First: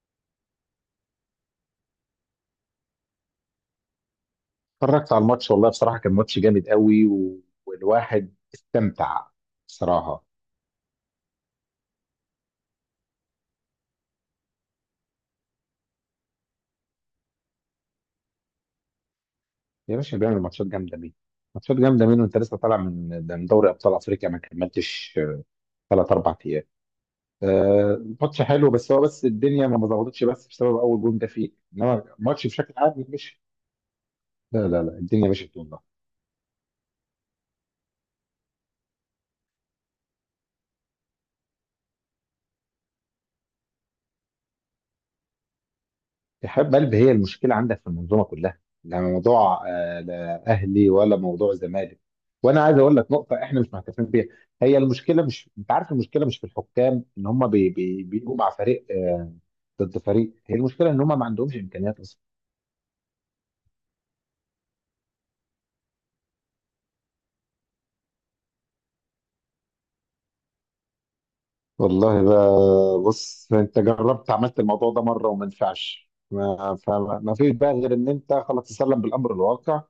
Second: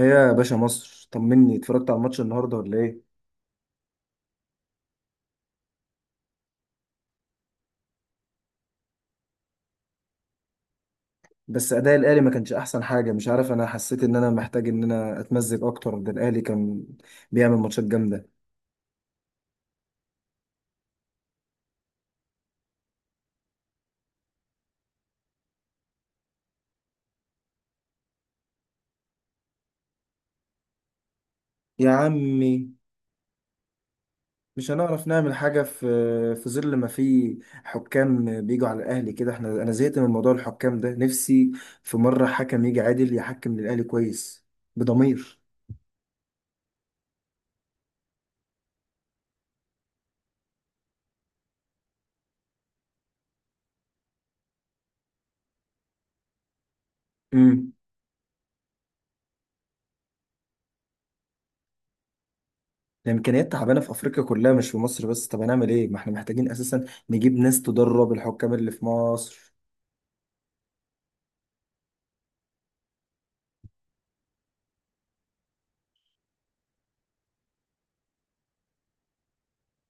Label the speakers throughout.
Speaker 1: ايه يا باشا مصر، طمني، اتفرجت على الماتش النهارده ولا ايه؟
Speaker 2: اتفرجت على الماتش، والله بصراحة كان ماتش جامد قوي والواحد استمتع بصراحة.
Speaker 1: بس اداء الاهلي ما كانش احسن حاجه. مش عارف، انا حسيت ان انا محتاج ان انا اتمزج اكتر. ده الاهلي كان بيعمل ماتشات جامده.
Speaker 2: يا باشا، بيعمل ماتشات جامدة مين؟ ماتشات جامدة مين وانت لسه طالع من دوري أبطال أفريقيا، ما كملتش ثلاث أربع أيام. ماتش حلو، بس الدنيا ما ظبطتش، بس بسبب أول جون ده فيه،
Speaker 1: يا
Speaker 2: إنما الماتش
Speaker 1: عمي،
Speaker 2: بشكل عام مش. لا
Speaker 1: مش
Speaker 2: لا لا،
Speaker 1: هنعرف
Speaker 2: الدنيا
Speaker 1: نعمل
Speaker 2: مشيت
Speaker 1: حاجه في
Speaker 2: والله.
Speaker 1: في ظل ما في حكام بيجوا على الاهلي كده. احنا انا زهقت من موضوع الحكام ده. نفسي في مره حكم يجي عادل يحكم للاهلي كويس بضمير.
Speaker 2: إرحاب قلب، هي المشكلة عندك في المنظومة كلها، لا موضوع لا أهلي ولا موضوع زمالك، وأنا عايز أقول لك نقطة إحنا مش معترفين بيها. هي المشكلة، مش أنت عارف المشكلة مش في الحكام إن هم
Speaker 1: امم
Speaker 2: بيجوا مع فريق ضد فريق، هي المشكلة إن هم ما عندهمش إمكانيات أصلا.
Speaker 1: الامكانيات تعبانه في افريقيا كلها، مش في مصر بس. طب هنعمل ايه؟ ما احنا محتاجين اساسا نجيب ناس تدرب الحكام اللي في مصر.
Speaker 2: والله بقى، بص أنت عملت الموضوع ده مرة وما نفعش، ما فيش بقى غير إن أنت خلاص تسلم بالأمر الواقع.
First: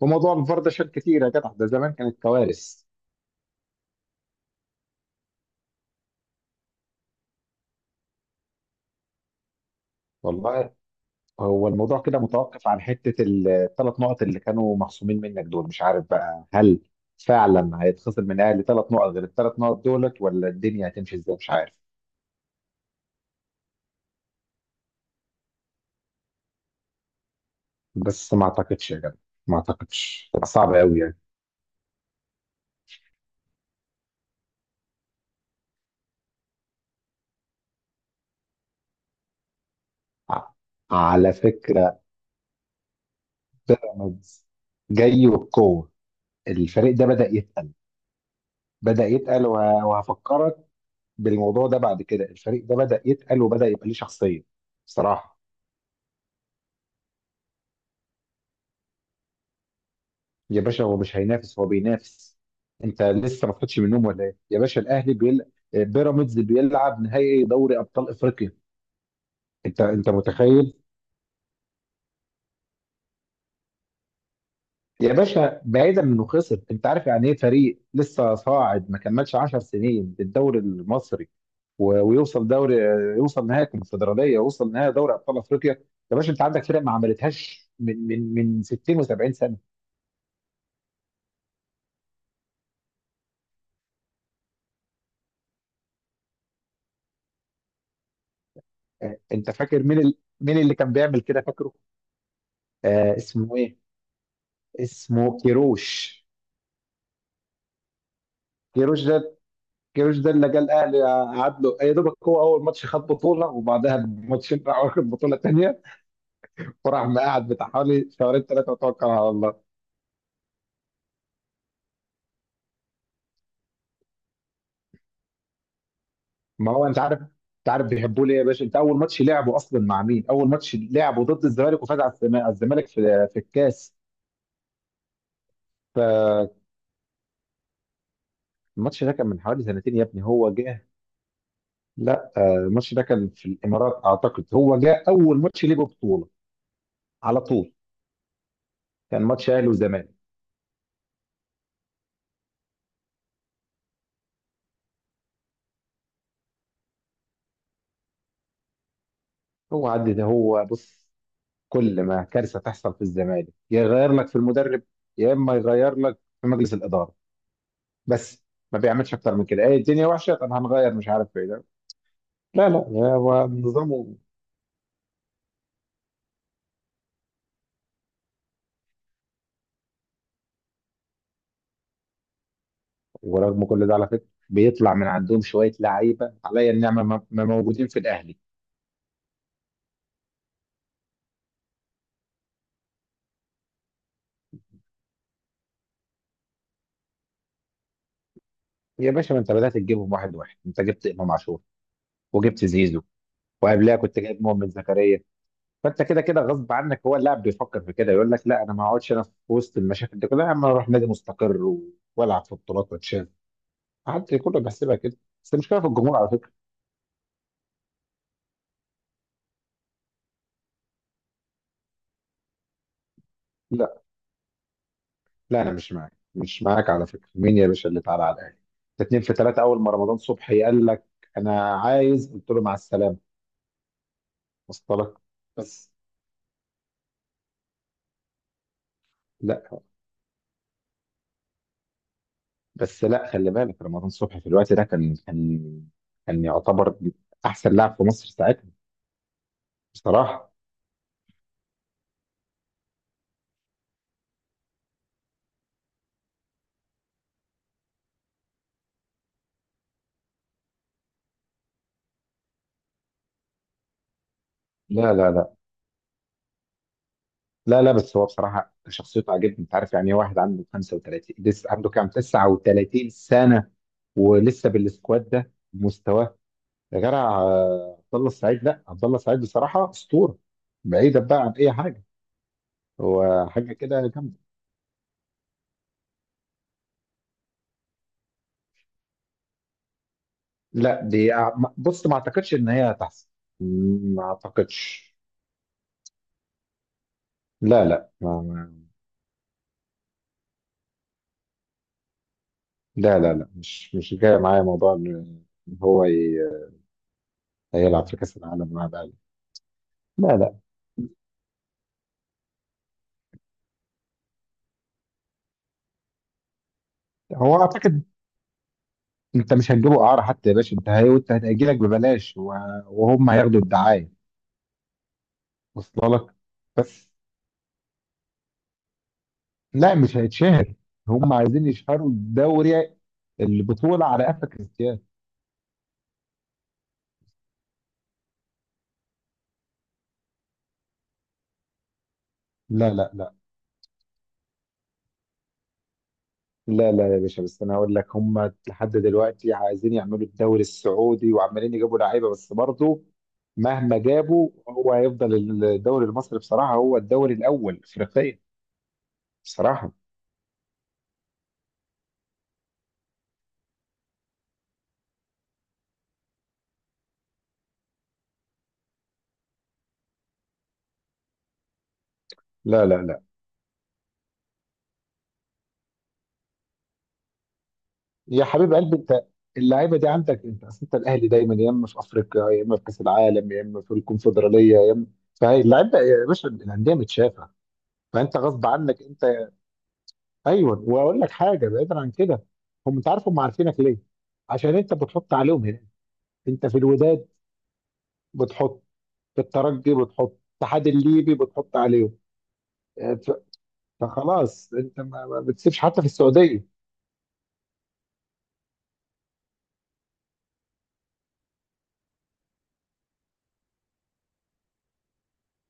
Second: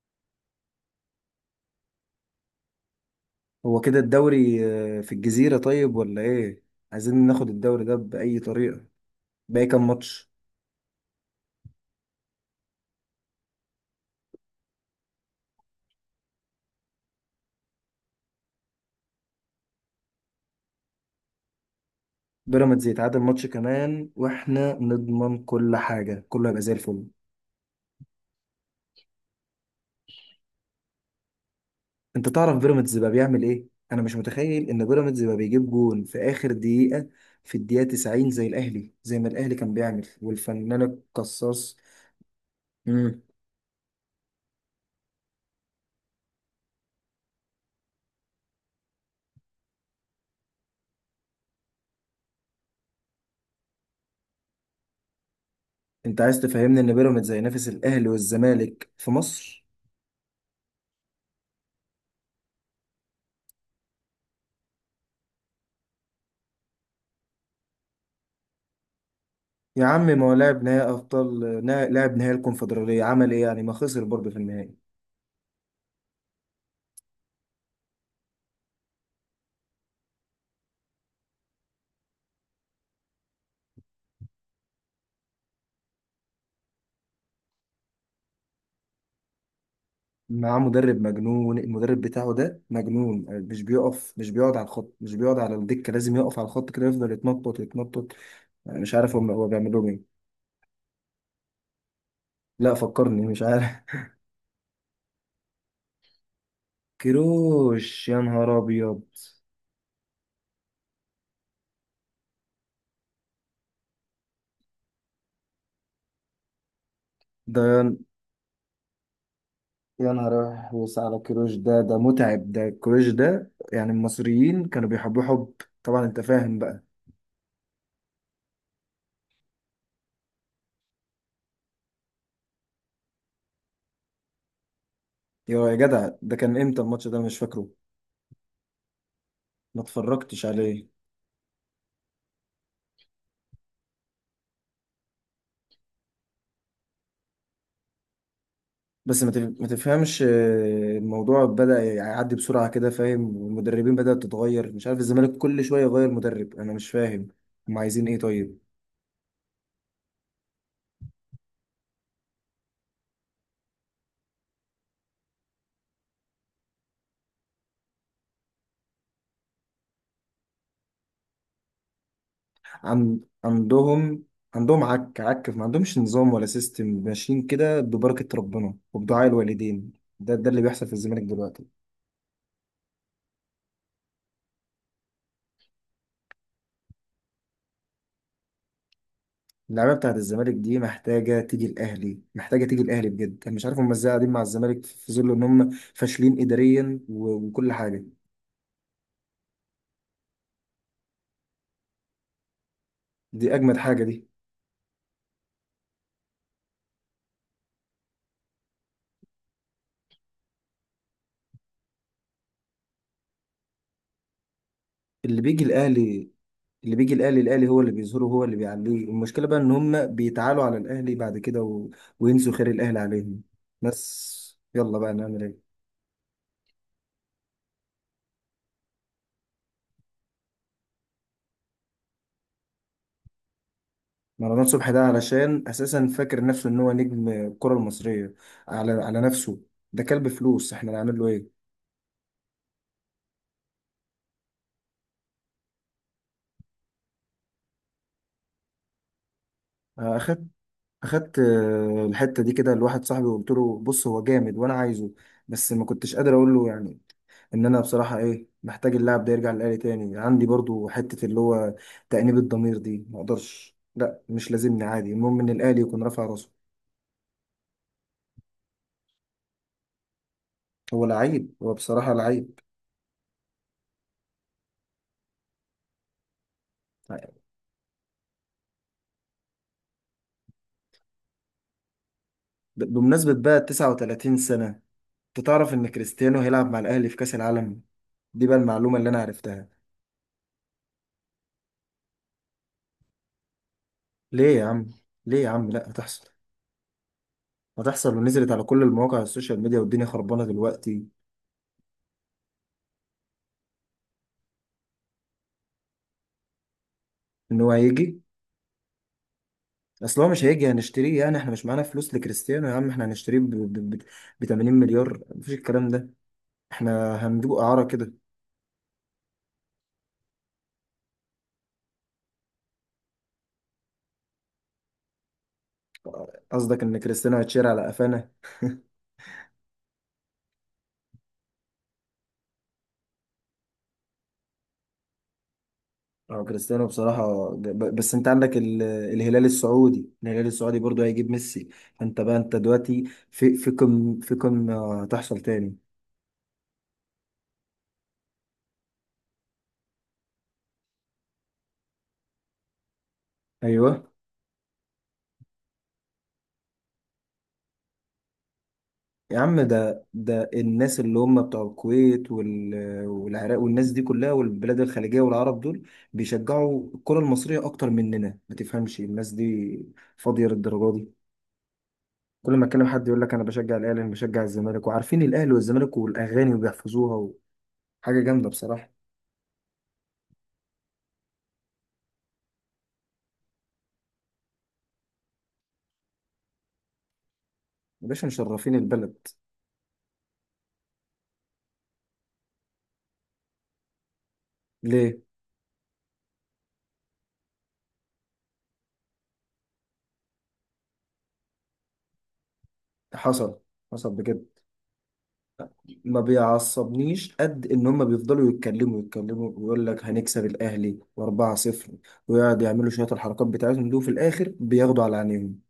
Speaker 2: وموضوع الفار ده شال كتير يا جدع، ده زمان كانت كوارث.
Speaker 1: هو كده الدوري في الجزيرة طيب ولا ايه؟ عايزين ناخد الدوري ده بأي طريقة. باقي كام ماتش؟
Speaker 2: والله، هو الموضوع كده متوقف عن حتة الثلاث نقط اللي كانوا مخصومين منك دول، مش عارف بقى هل فعلا هيتخصم من الاهلي ثلاث نقط غير الثلاث نقط دولت، ولا الدنيا هتمشي ازاي مش عارف.
Speaker 1: بيراميدز يتعادل ماتش كمان واحنا نضمن كل حاجة، كله هيبقى زي الفل.
Speaker 2: بس ما اعتقدش يا جدع، ما اعتقدش هتبقى صعبة قوي يعني.
Speaker 1: انت تعرف بيراميدز بقى بيعمل ايه؟ انا مش متخيل ان بيراميدز بقى بيجيب جون في اخر دقيقة، في الدقيقة 90، زي الاهلي، زي ما الاهلي كان بيعمل
Speaker 2: ع-
Speaker 1: والفنان
Speaker 2: على
Speaker 1: القصاص.
Speaker 2: فكرة،
Speaker 1: مم.
Speaker 2: بيراميدز جاي وبقوة، الفريق ده بدأ يتقل، بدأ يتقل وهفكرك بالموضوع ده، بعد كده الفريق ده بدأ يتقل وبدأ يبقى ليه شخصية بصراحة.
Speaker 1: انت عايز تفهمني ان بيراميدز هينافس الاهلي والزمالك في مصر؟
Speaker 2: يا باشا، هو مش هينافس، هو بينافس. انت لسه ما صحيتش من النوم ولا ايه يا باشا؟ الاهلي بيل... آه، بيراميدز بيلعب نهائي دوري ابطال افريقيا، انت
Speaker 1: يا عم،
Speaker 2: انت
Speaker 1: ما هو
Speaker 2: متخيل؟
Speaker 1: لاعب نهائي الكونفدراليه عمل ايه؟ يعني ما خسر برضه في النهائي.
Speaker 2: يا باشا، بعيدا من انه خسر، انت عارف يعني ايه فريق لسه صاعد ما كملش 10 سنين الدوري المصري و... ويوصل دوري يوصل نهائي الكونفدراليه ويوصل نهائي دوري ابطال افريقيا. يا باشا، انت عندك فرق ما عملتهاش من 60 و70 سنه.
Speaker 1: معاه مدرب مجنون، المدرب بتاعه ده مجنون، مش بيقف، مش بيقعد على الخط، مش بيقعد على الدكه، لازم يقف على الخط كده، يفضل يتنطط يتنطط. أنا مش عارف
Speaker 2: اه،
Speaker 1: هو
Speaker 2: انت
Speaker 1: بيعمل
Speaker 2: فاكر
Speaker 1: لهم ايه.
Speaker 2: مين اللي كان بيعمل كده؟ فاكره؟
Speaker 1: لا، فكرني، مش
Speaker 2: اسمه
Speaker 1: عارف.
Speaker 2: ايه؟ اسمه كيروش.
Speaker 1: كيروش، يا نهار ابيض!
Speaker 2: كيروش ده كيروش ده اللي جه الاهلي، قعد له يا دوبك، هو اول ماتش خد بطوله، وبعدها بماتشين راح واخد بطوله تانيه، وراح مقعد بتاع
Speaker 1: ده
Speaker 2: حوالي شهرين ثلاثه، وتوكل على الله.
Speaker 1: يا نهار أحوس على كيروش، ده ده متعب، ده كيروش ده يعني. المصريين كانوا بيحبوه حب، طبعا انت فاهم
Speaker 2: ما
Speaker 1: بقى.
Speaker 2: هو انت عارف، بيحبوه ليه يا باشا؟ انت اول ماتش لعبه اصلا مع مين؟ اول ماتش لعبه ضد الزمالك وفاز على على الزمالك في الكاس.
Speaker 1: يا جدع، ده
Speaker 2: فالماتش
Speaker 1: كان امتى الماتش ده؟ أنا مش فاكره.
Speaker 2: ده كان من حوالي
Speaker 1: ما
Speaker 2: سنتين يا ابني،
Speaker 1: اتفرجتش
Speaker 2: هو جه.
Speaker 1: عليه.
Speaker 2: لا، الماتش ده كان في الامارات اعتقد، هو جه اول ماتش ليه بطوله على طول.
Speaker 1: بس
Speaker 2: كان ماتش
Speaker 1: ما
Speaker 2: اهلي وزمالك.
Speaker 1: تفهمش، الموضوع بدأ يعدي بسرعة كده، فاهم. والمدربين بدأت تتغير، مش عارف، الزمالك كل شوية يغير مدرب، أنا مش فاهم. هم عايزين إيه طيب؟
Speaker 2: هو عدى ده هو بص، كل ما كارثه تحصل في الزمالك، يا يغير لك في المدرب، يا اما يغير لك في مجلس الاداره بس، ما بيعملش اكتر من كده، ايه الدنيا وحشه طب هنغير مش عارف ايه ده. لا لا،
Speaker 1: عن...
Speaker 2: هو نظامه.
Speaker 1: عندهم عندهم، عك عك ما عندهمش نظام ولا سيستم. ماشيين كده ببركة ربنا وبدعاء الوالدين. ده ده اللي بيحصل في الزمالك دلوقتي.
Speaker 2: ورغم كل ده على فكره بيطلع من عندهم شويه لعيبه عليا النعمه ما موجودين في الاهلي.
Speaker 1: اللعيبة بتاعت الزمالك دي محتاجة تيجي الأهلي، محتاجة تيجي الأهلي بجد. أنا مش عارف هم إزاي قاعدين مع الزمالك في ظل إن هم فاشلين إداريا وكل حاجة.
Speaker 2: يا باشا، ما انت بدات تجيبهم واحد واحد، انت جبت امام عاشور، وجبت زيزو،
Speaker 1: دي أجمد
Speaker 2: وقبلها
Speaker 1: حاجة
Speaker 2: كنت
Speaker 1: دي.
Speaker 2: جايب مؤمن زكريا. فانت كده كده غصب عنك، هو اللاعب بيفكر في كده يقول لك لا، انا ما اقعدش انا في وسط المشاكل دي كلها، اما اروح نادي مستقر والعب في بطولات واتشاف. قعدت كله بحسبها كده.
Speaker 1: اللي
Speaker 2: بس
Speaker 1: بيجي
Speaker 2: المشكله في الجمهور على
Speaker 1: الاهلي،
Speaker 2: فكره.
Speaker 1: اللي بيجي الاهلي، الاهلي هو اللي بيظهره، هو اللي بيعليه. المشكله بقى ان هم بيتعالوا على الاهلي بعد كده وينسوا خير الاهلي عليهم.
Speaker 2: لا
Speaker 1: بس يلا بقى، نعمل
Speaker 2: لا،
Speaker 1: ايه.
Speaker 2: انا مش معاك، على فكره. مين يا باشا اللي تعالى على الاهلي؟ ده اتنين في تلاته، اول ما رمضان صبحي قال لك انا عايز، قلت له مع السلامه.
Speaker 1: مروان صبحي
Speaker 2: وصل
Speaker 1: ده
Speaker 2: لك؟
Speaker 1: علشان
Speaker 2: بس
Speaker 1: اساسا فاكر نفسه ان هو نجم الكره المصريه، على نفسه.
Speaker 2: لا
Speaker 1: ده كلب فلوس، احنا نعمل له ايه.
Speaker 2: بس لا خلي بالك، رمضان صبحي في الوقت ده كان يعتبر احسن لاعب في مصر ساعتها،
Speaker 1: آه، اخدت
Speaker 2: بصراحه.
Speaker 1: اخدت الحته دي كده لواحد صاحبي، وقلت له بص، هو جامد وانا عايزه، بس ما كنتش قادر اقول له يعني. ان انا بصراحه ايه محتاج اللاعب ده يرجع للآلي تاني. عندي برضو حته اللي هو تأنيب الضمير دي ما اقدرش. لا، مش لازمني عادي،
Speaker 2: لا لا
Speaker 1: المهم ان
Speaker 2: لا
Speaker 1: الآلي يكون رافع راسه.
Speaker 2: لا لا، بس هو بصراحه شخصيته عجبني، انت عارف يعني إيه واحد عنده
Speaker 1: هو
Speaker 2: 35،
Speaker 1: لعيب،
Speaker 2: لسه
Speaker 1: هو
Speaker 2: عنده كام،
Speaker 1: بصراحه لعيب.
Speaker 2: 39 سنه ولسه بالسكواد ده مستواه؟ يا جدع، عبد الله السعيد، لا عبد الله السعيد بصراحه اسطوره، بعيدا بقى عن اي حاجه،
Speaker 1: بمناسبه
Speaker 2: هو
Speaker 1: بقى
Speaker 2: حاجه كده
Speaker 1: 39
Speaker 2: جامده.
Speaker 1: سنه، انت تعرف ان كريستيانو هيلعب مع الأهلي في كأس العالم؟ دي بقى المعلومه اللي انا عرفتها.
Speaker 2: لا دي بص ما اعتقدش ان هي هتحصل، ما
Speaker 1: ليه يا عم؟
Speaker 2: اعتقدش.
Speaker 1: ليه يا عم؟ لا، هتحصل.
Speaker 2: لا لا
Speaker 1: هتحصل ونزلت على كل المواقع، السوشيال ميديا والدنيا خربانه دلوقتي.
Speaker 2: لا لا لا، مش جاي معايا موضوع إن
Speaker 1: ان هو
Speaker 2: هيلعب في
Speaker 1: هيجي.
Speaker 2: كاس العالم مع الاهلي.
Speaker 1: اصل هو
Speaker 2: لا
Speaker 1: مش
Speaker 2: لا،
Speaker 1: هيجي هنشتريه يعني، احنا مش معانا فلوس لكريستيانو يا عم. احنا هنشتريه ب 80 مليار؟ مفيش الكلام ده. احنا هندوق
Speaker 2: هو
Speaker 1: اعاره
Speaker 2: اعتقد
Speaker 1: كده.
Speaker 2: انت مش هتجيبه اعاره حتى يا باشا، وانت هتجي لك ببلاش وهم هياخدوا الدعايه. وصل لك؟
Speaker 1: قصدك ان
Speaker 2: بس.
Speaker 1: كريستيانو هيتشير على قفانا؟
Speaker 2: لا، مش هيتشهر، هم عايزين يشهروا الدوري، البطولة على قفا كريستيانو.
Speaker 1: اه كريستيانو بصراحه، بس انت عندك الهلال السعودي، الهلال السعودي برضو هيجيب ميسي. فانت بقى، انت
Speaker 2: لا
Speaker 1: دلوقتي
Speaker 2: لا لا
Speaker 1: في كم، في كم هتحصل تاني؟
Speaker 2: لا لا يا باشا، بس انا هقول لك، هم لحد دلوقتي عايزين يعملوا الدوري السعودي وعمالين يجيبوا لعيبة، بس برضه مهما
Speaker 1: ايوه.
Speaker 2: جابوا، هو هيفضل الدوري المصري بصراحة هو الدوري الأول إفريقيا.
Speaker 1: يا عم،
Speaker 2: بصراحة.
Speaker 1: ده الناس اللي هم بتوع الكويت والعراق والناس دي كلها والبلاد الخليجية والعرب دول بيشجعوا الكرة المصرية أكتر مننا. ما تفهمش، الناس دي فاضية للدرجة دي. كل ما أتكلم
Speaker 2: لا لا
Speaker 1: حد يقول
Speaker 2: لا،
Speaker 1: لك أنا بشجع الأهلي، أنا بشجع الزمالك. وعارفين الأهلي والزمالك والأغاني وبيحفظوها، وحاجة
Speaker 2: يا
Speaker 1: جامدة
Speaker 2: حبيب
Speaker 1: بصراحة.
Speaker 2: قلبي أنت، اللعيبة دي عندك أنت، أصل أنت الأهلي دايما يا إما في أفريقيا يا إما في كأس العالم يا إما في الكونفدرالية يا إما. فهي اللعيبة يا باشا، الأندية متشافة،
Speaker 1: يا باشا،
Speaker 2: فانت غصب
Speaker 1: مشرفين
Speaker 2: عنك
Speaker 1: البلد.
Speaker 2: انت. ايوه، واقول لك حاجه بعيدا عن كده، هم انت عارف هم عارفينك ليه؟ عشان انت
Speaker 1: ليه؟
Speaker 2: بتحط عليهم هنا. انت في الوداد بتحط، في الترجي بتحط، الاتحاد الليبي بتحط عليهم. اه، ف-
Speaker 1: حصل، حصل بجد.
Speaker 2: فخلاص انت ما بتسيبش حتى في
Speaker 1: ما
Speaker 2: السعوديه.
Speaker 1: بيعصبنيش قد ان هم بيفضلوا يتكلموا يتكلموا، ويقول لك هنكسب الاهلي واربعة صفر، ويقعد يعملوا شوية الحركات بتاعتهم دي. وفي الاخر بياخدوا على عينيهم.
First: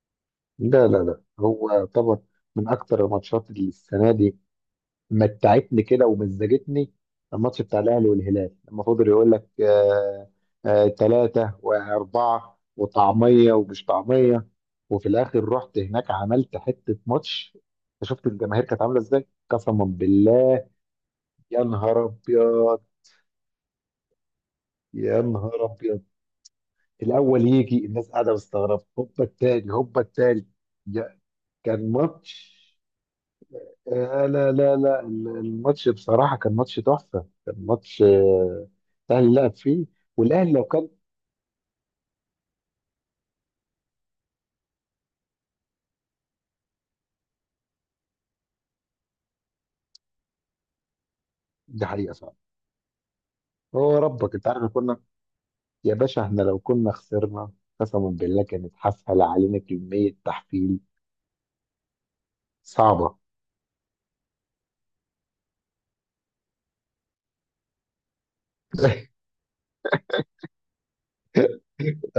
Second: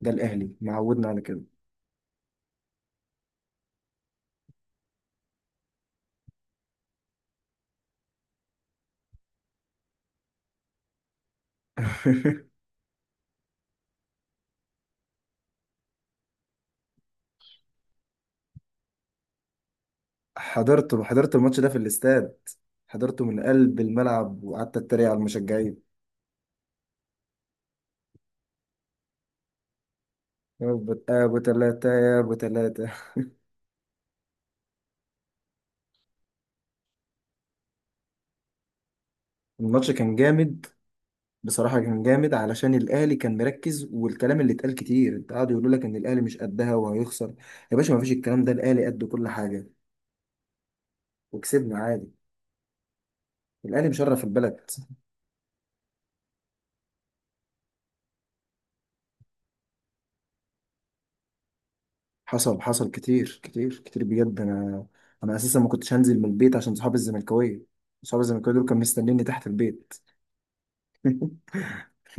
Speaker 1: ده الاهلي
Speaker 2: لا لا
Speaker 1: معودنا على
Speaker 2: لا،
Speaker 1: كده.
Speaker 2: هو طبعا من اكتر الماتشات اللي السنه دي متعتني كده ومزجتني، الماتش بتاع الاهلي والهلال لما فضل يقول لك آه، آه ثلاثه واربعه وطعميه ومش طعميه، وفي الاخر رحت هناك عملت حته ماتش. أنت شفت الجماهير كانت عامله ازاي؟ قسما بالله.
Speaker 1: حضرت الماتش
Speaker 2: يا
Speaker 1: ده في
Speaker 2: نهار
Speaker 1: الاستاد.
Speaker 2: ابيض.
Speaker 1: حضرته من قلب الملعب وقعدت اتريق على
Speaker 2: يا نهار
Speaker 1: المشجعين.
Speaker 2: ابيض، الاول يجي الناس قاعده مستغربه، هوبا التاني، هوبا التالت. يا-
Speaker 1: يا أبو تلاتة،
Speaker 2: كان
Speaker 1: يا ابو
Speaker 2: ماتش
Speaker 1: تلاتة.
Speaker 2: لا لا لا، الماتش بصراحة كان ماتش تحفة، كان ماتش الأهلي لعب فيه،
Speaker 1: الماتش كان
Speaker 2: والأهلي لو
Speaker 1: جامد.
Speaker 2: كان.
Speaker 1: بصراحة كان جامد، علشان الأهلي كان مركز، والكلام اللي اتقال كتير، قعدوا يقولوا لك إن الأهلي مش قدها وهيخسر. يا باشا، مفيش الكلام ده، الأهلي قد كل حاجة، وكسبنا
Speaker 2: دي
Speaker 1: عادي.
Speaker 2: حقيقة صعبة.
Speaker 1: الاهلي
Speaker 2: هو
Speaker 1: مشرف
Speaker 2: ربك، أنت عارف إحنا
Speaker 1: البلد.
Speaker 2: كنا. يا باشا إحنا لو كنا خسرنا قسما بالله كانت حفل علينا كمية تحفيل.
Speaker 1: حصل، حصل
Speaker 2: صعبة.
Speaker 1: كتير كتير كتير بجد. انا اساسا ما كنتش هنزل من البيت عشان صحابي الزملكاويه. صحابي الزملكاويه دول كانوا مستنيني تحت البيت.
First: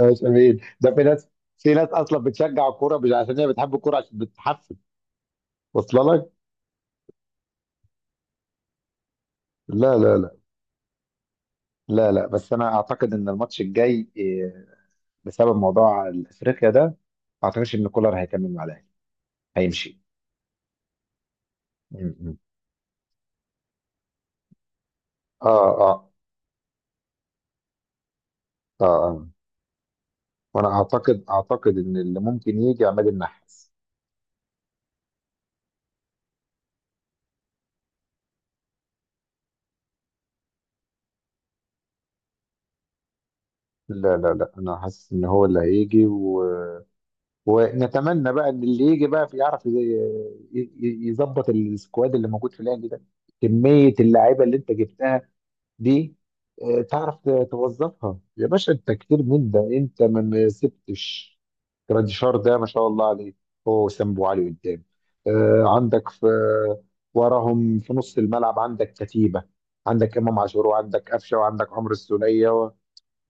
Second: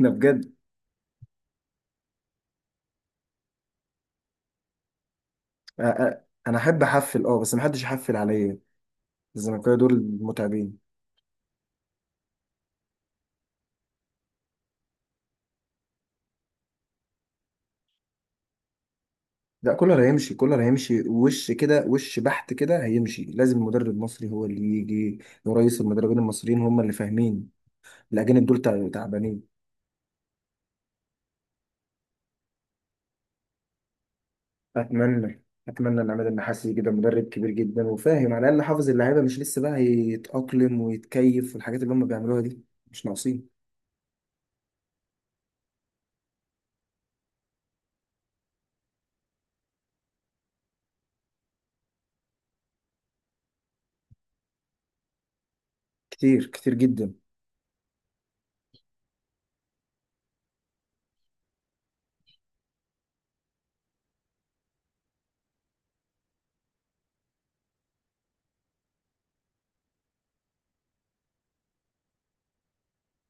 Speaker 1: لا بجد.
Speaker 2: أمين ده، في ناس، أصلا بتشجع الكورة مش عشان هي بتحب الكورة، عشان بتحفل.
Speaker 1: أ- أ-
Speaker 2: واصلة لك؟
Speaker 1: انا احب احفل اه، بس ما حدش يحفل عليا. الزملكاويه
Speaker 2: لا لا
Speaker 1: دول
Speaker 2: لا
Speaker 1: متعبين.
Speaker 2: لا لا، بس أنا أعتقد إن الماتش الجاي بسبب موضوع أفريقيا ده ما أعتقدش إن كولر هيكمل مع الأهلي،
Speaker 1: لا،
Speaker 2: هيمشي.
Speaker 1: كولر هيمشي، كولر هيمشي وش كده،
Speaker 2: م-
Speaker 1: وش
Speaker 2: م.
Speaker 1: بحت كده هيمشي. لازم مدرب مصري هو اللي يجي.
Speaker 2: اه
Speaker 1: ورئيس
Speaker 2: اه
Speaker 1: المدربين المصريين هم اللي فاهمين، الاجانب دول
Speaker 2: اه آه.
Speaker 1: تعبانين.
Speaker 2: وانا اعتقد ان اللي ممكن يجي عماد النحاس.
Speaker 1: اتمنى، اتمنى ان عماد النحاس كده، مدرب كبير جدا وفاهم، على الاقل حافظ اللعيبه، مش لسه بقى يتاقلم ويتكيف في الحاجات اللي هم بيعملوها دي. مش ناقصين.
Speaker 2: لا لا لا، انا حاسس ان هو اللي هيجي ونتمنى بقى ان اللي يجي بقى يعرف يظبط السكواد اللي موجود في الاهلي ده، كمية اللعيبة اللي انت جبتها دي.
Speaker 1: كتير كتير جدا،
Speaker 2: تعرف توظفها. يا باشا، انت كتير من ده، انت ما سبتش. جراديشار ده ما شاء الله عليه، هو وسام ابو علي قدام، عندك في وراهم في نص الملعب عندك كتيبه، عندك امام عاشور، وعندك قفشه، وعندك عمرو السوليه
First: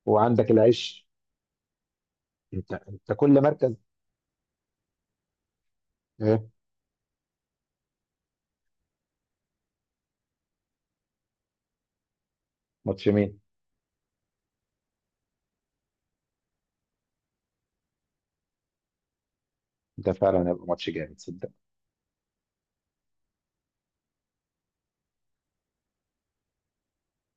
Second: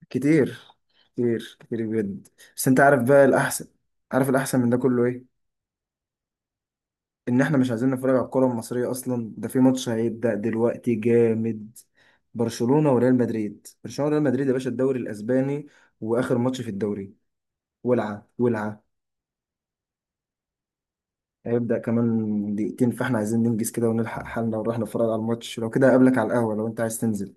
Speaker 2: وعندك
Speaker 1: كتير
Speaker 2: العش.
Speaker 1: كتير كتير بجد. بس
Speaker 2: انت
Speaker 1: انت عارف
Speaker 2: انت
Speaker 1: بقى
Speaker 2: كل
Speaker 1: الاحسن،
Speaker 2: مركز.
Speaker 1: عارف الاحسن من ده كله ايه؟
Speaker 2: ايه؟
Speaker 1: ان احنا مش عايزين نتفرج على الكره المصريه اصلا. ده في ماتش هيبدا دلوقتي جامد، برشلونه
Speaker 2: ماتش
Speaker 1: وريال
Speaker 2: مين؟
Speaker 1: مدريد، برشلونه وريال مدريد يا باشا. الدوري الاسباني، واخر ماتش في الدوري، ولعه ولعه.
Speaker 2: ده فعلا هيبقى ماتش جامد صدق.
Speaker 1: هيبدأ كمان دقيقتين، فاحنا عايزين ننجز كده ونلحق حالنا ونروح نتفرج على الماتش. لو كده اقابلك على القهوة لو انت عايز تنزل.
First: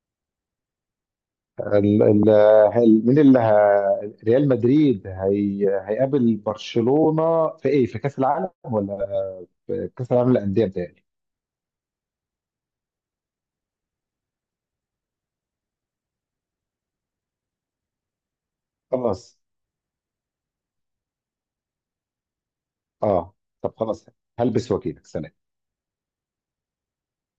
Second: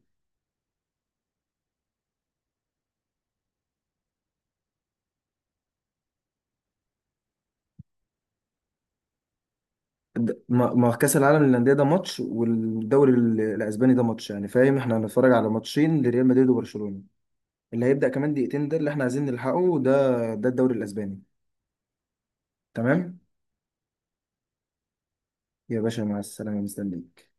Speaker 2: ال- ال- مين اللي ريال مدريد هيقابل برشلونة في ايه، في كأس العالم ولا في كأس العالم للأندية
Speaker 1: ما
Speaker 2: بتاعي؟
Speaker 1: كأس العالم للأندية ده ماتش، والدوري الأسباني ده ماتش يعني، فاهم. احنا هنتفرج على ماتشين لريال مدريد وبرشلونة. اللي هيبدأ كمان دقيقتين ده اللي احنا عايزين
Speaker 2: خلاص.
Speaker 1: نلحقه. ده ده الدوري الأسباني. تمام،
Speaker 2: اه، طب خلاص، هلبس واجيلك، سلام.
Speaker 1: يا باشا مع السلامة، مستنيك.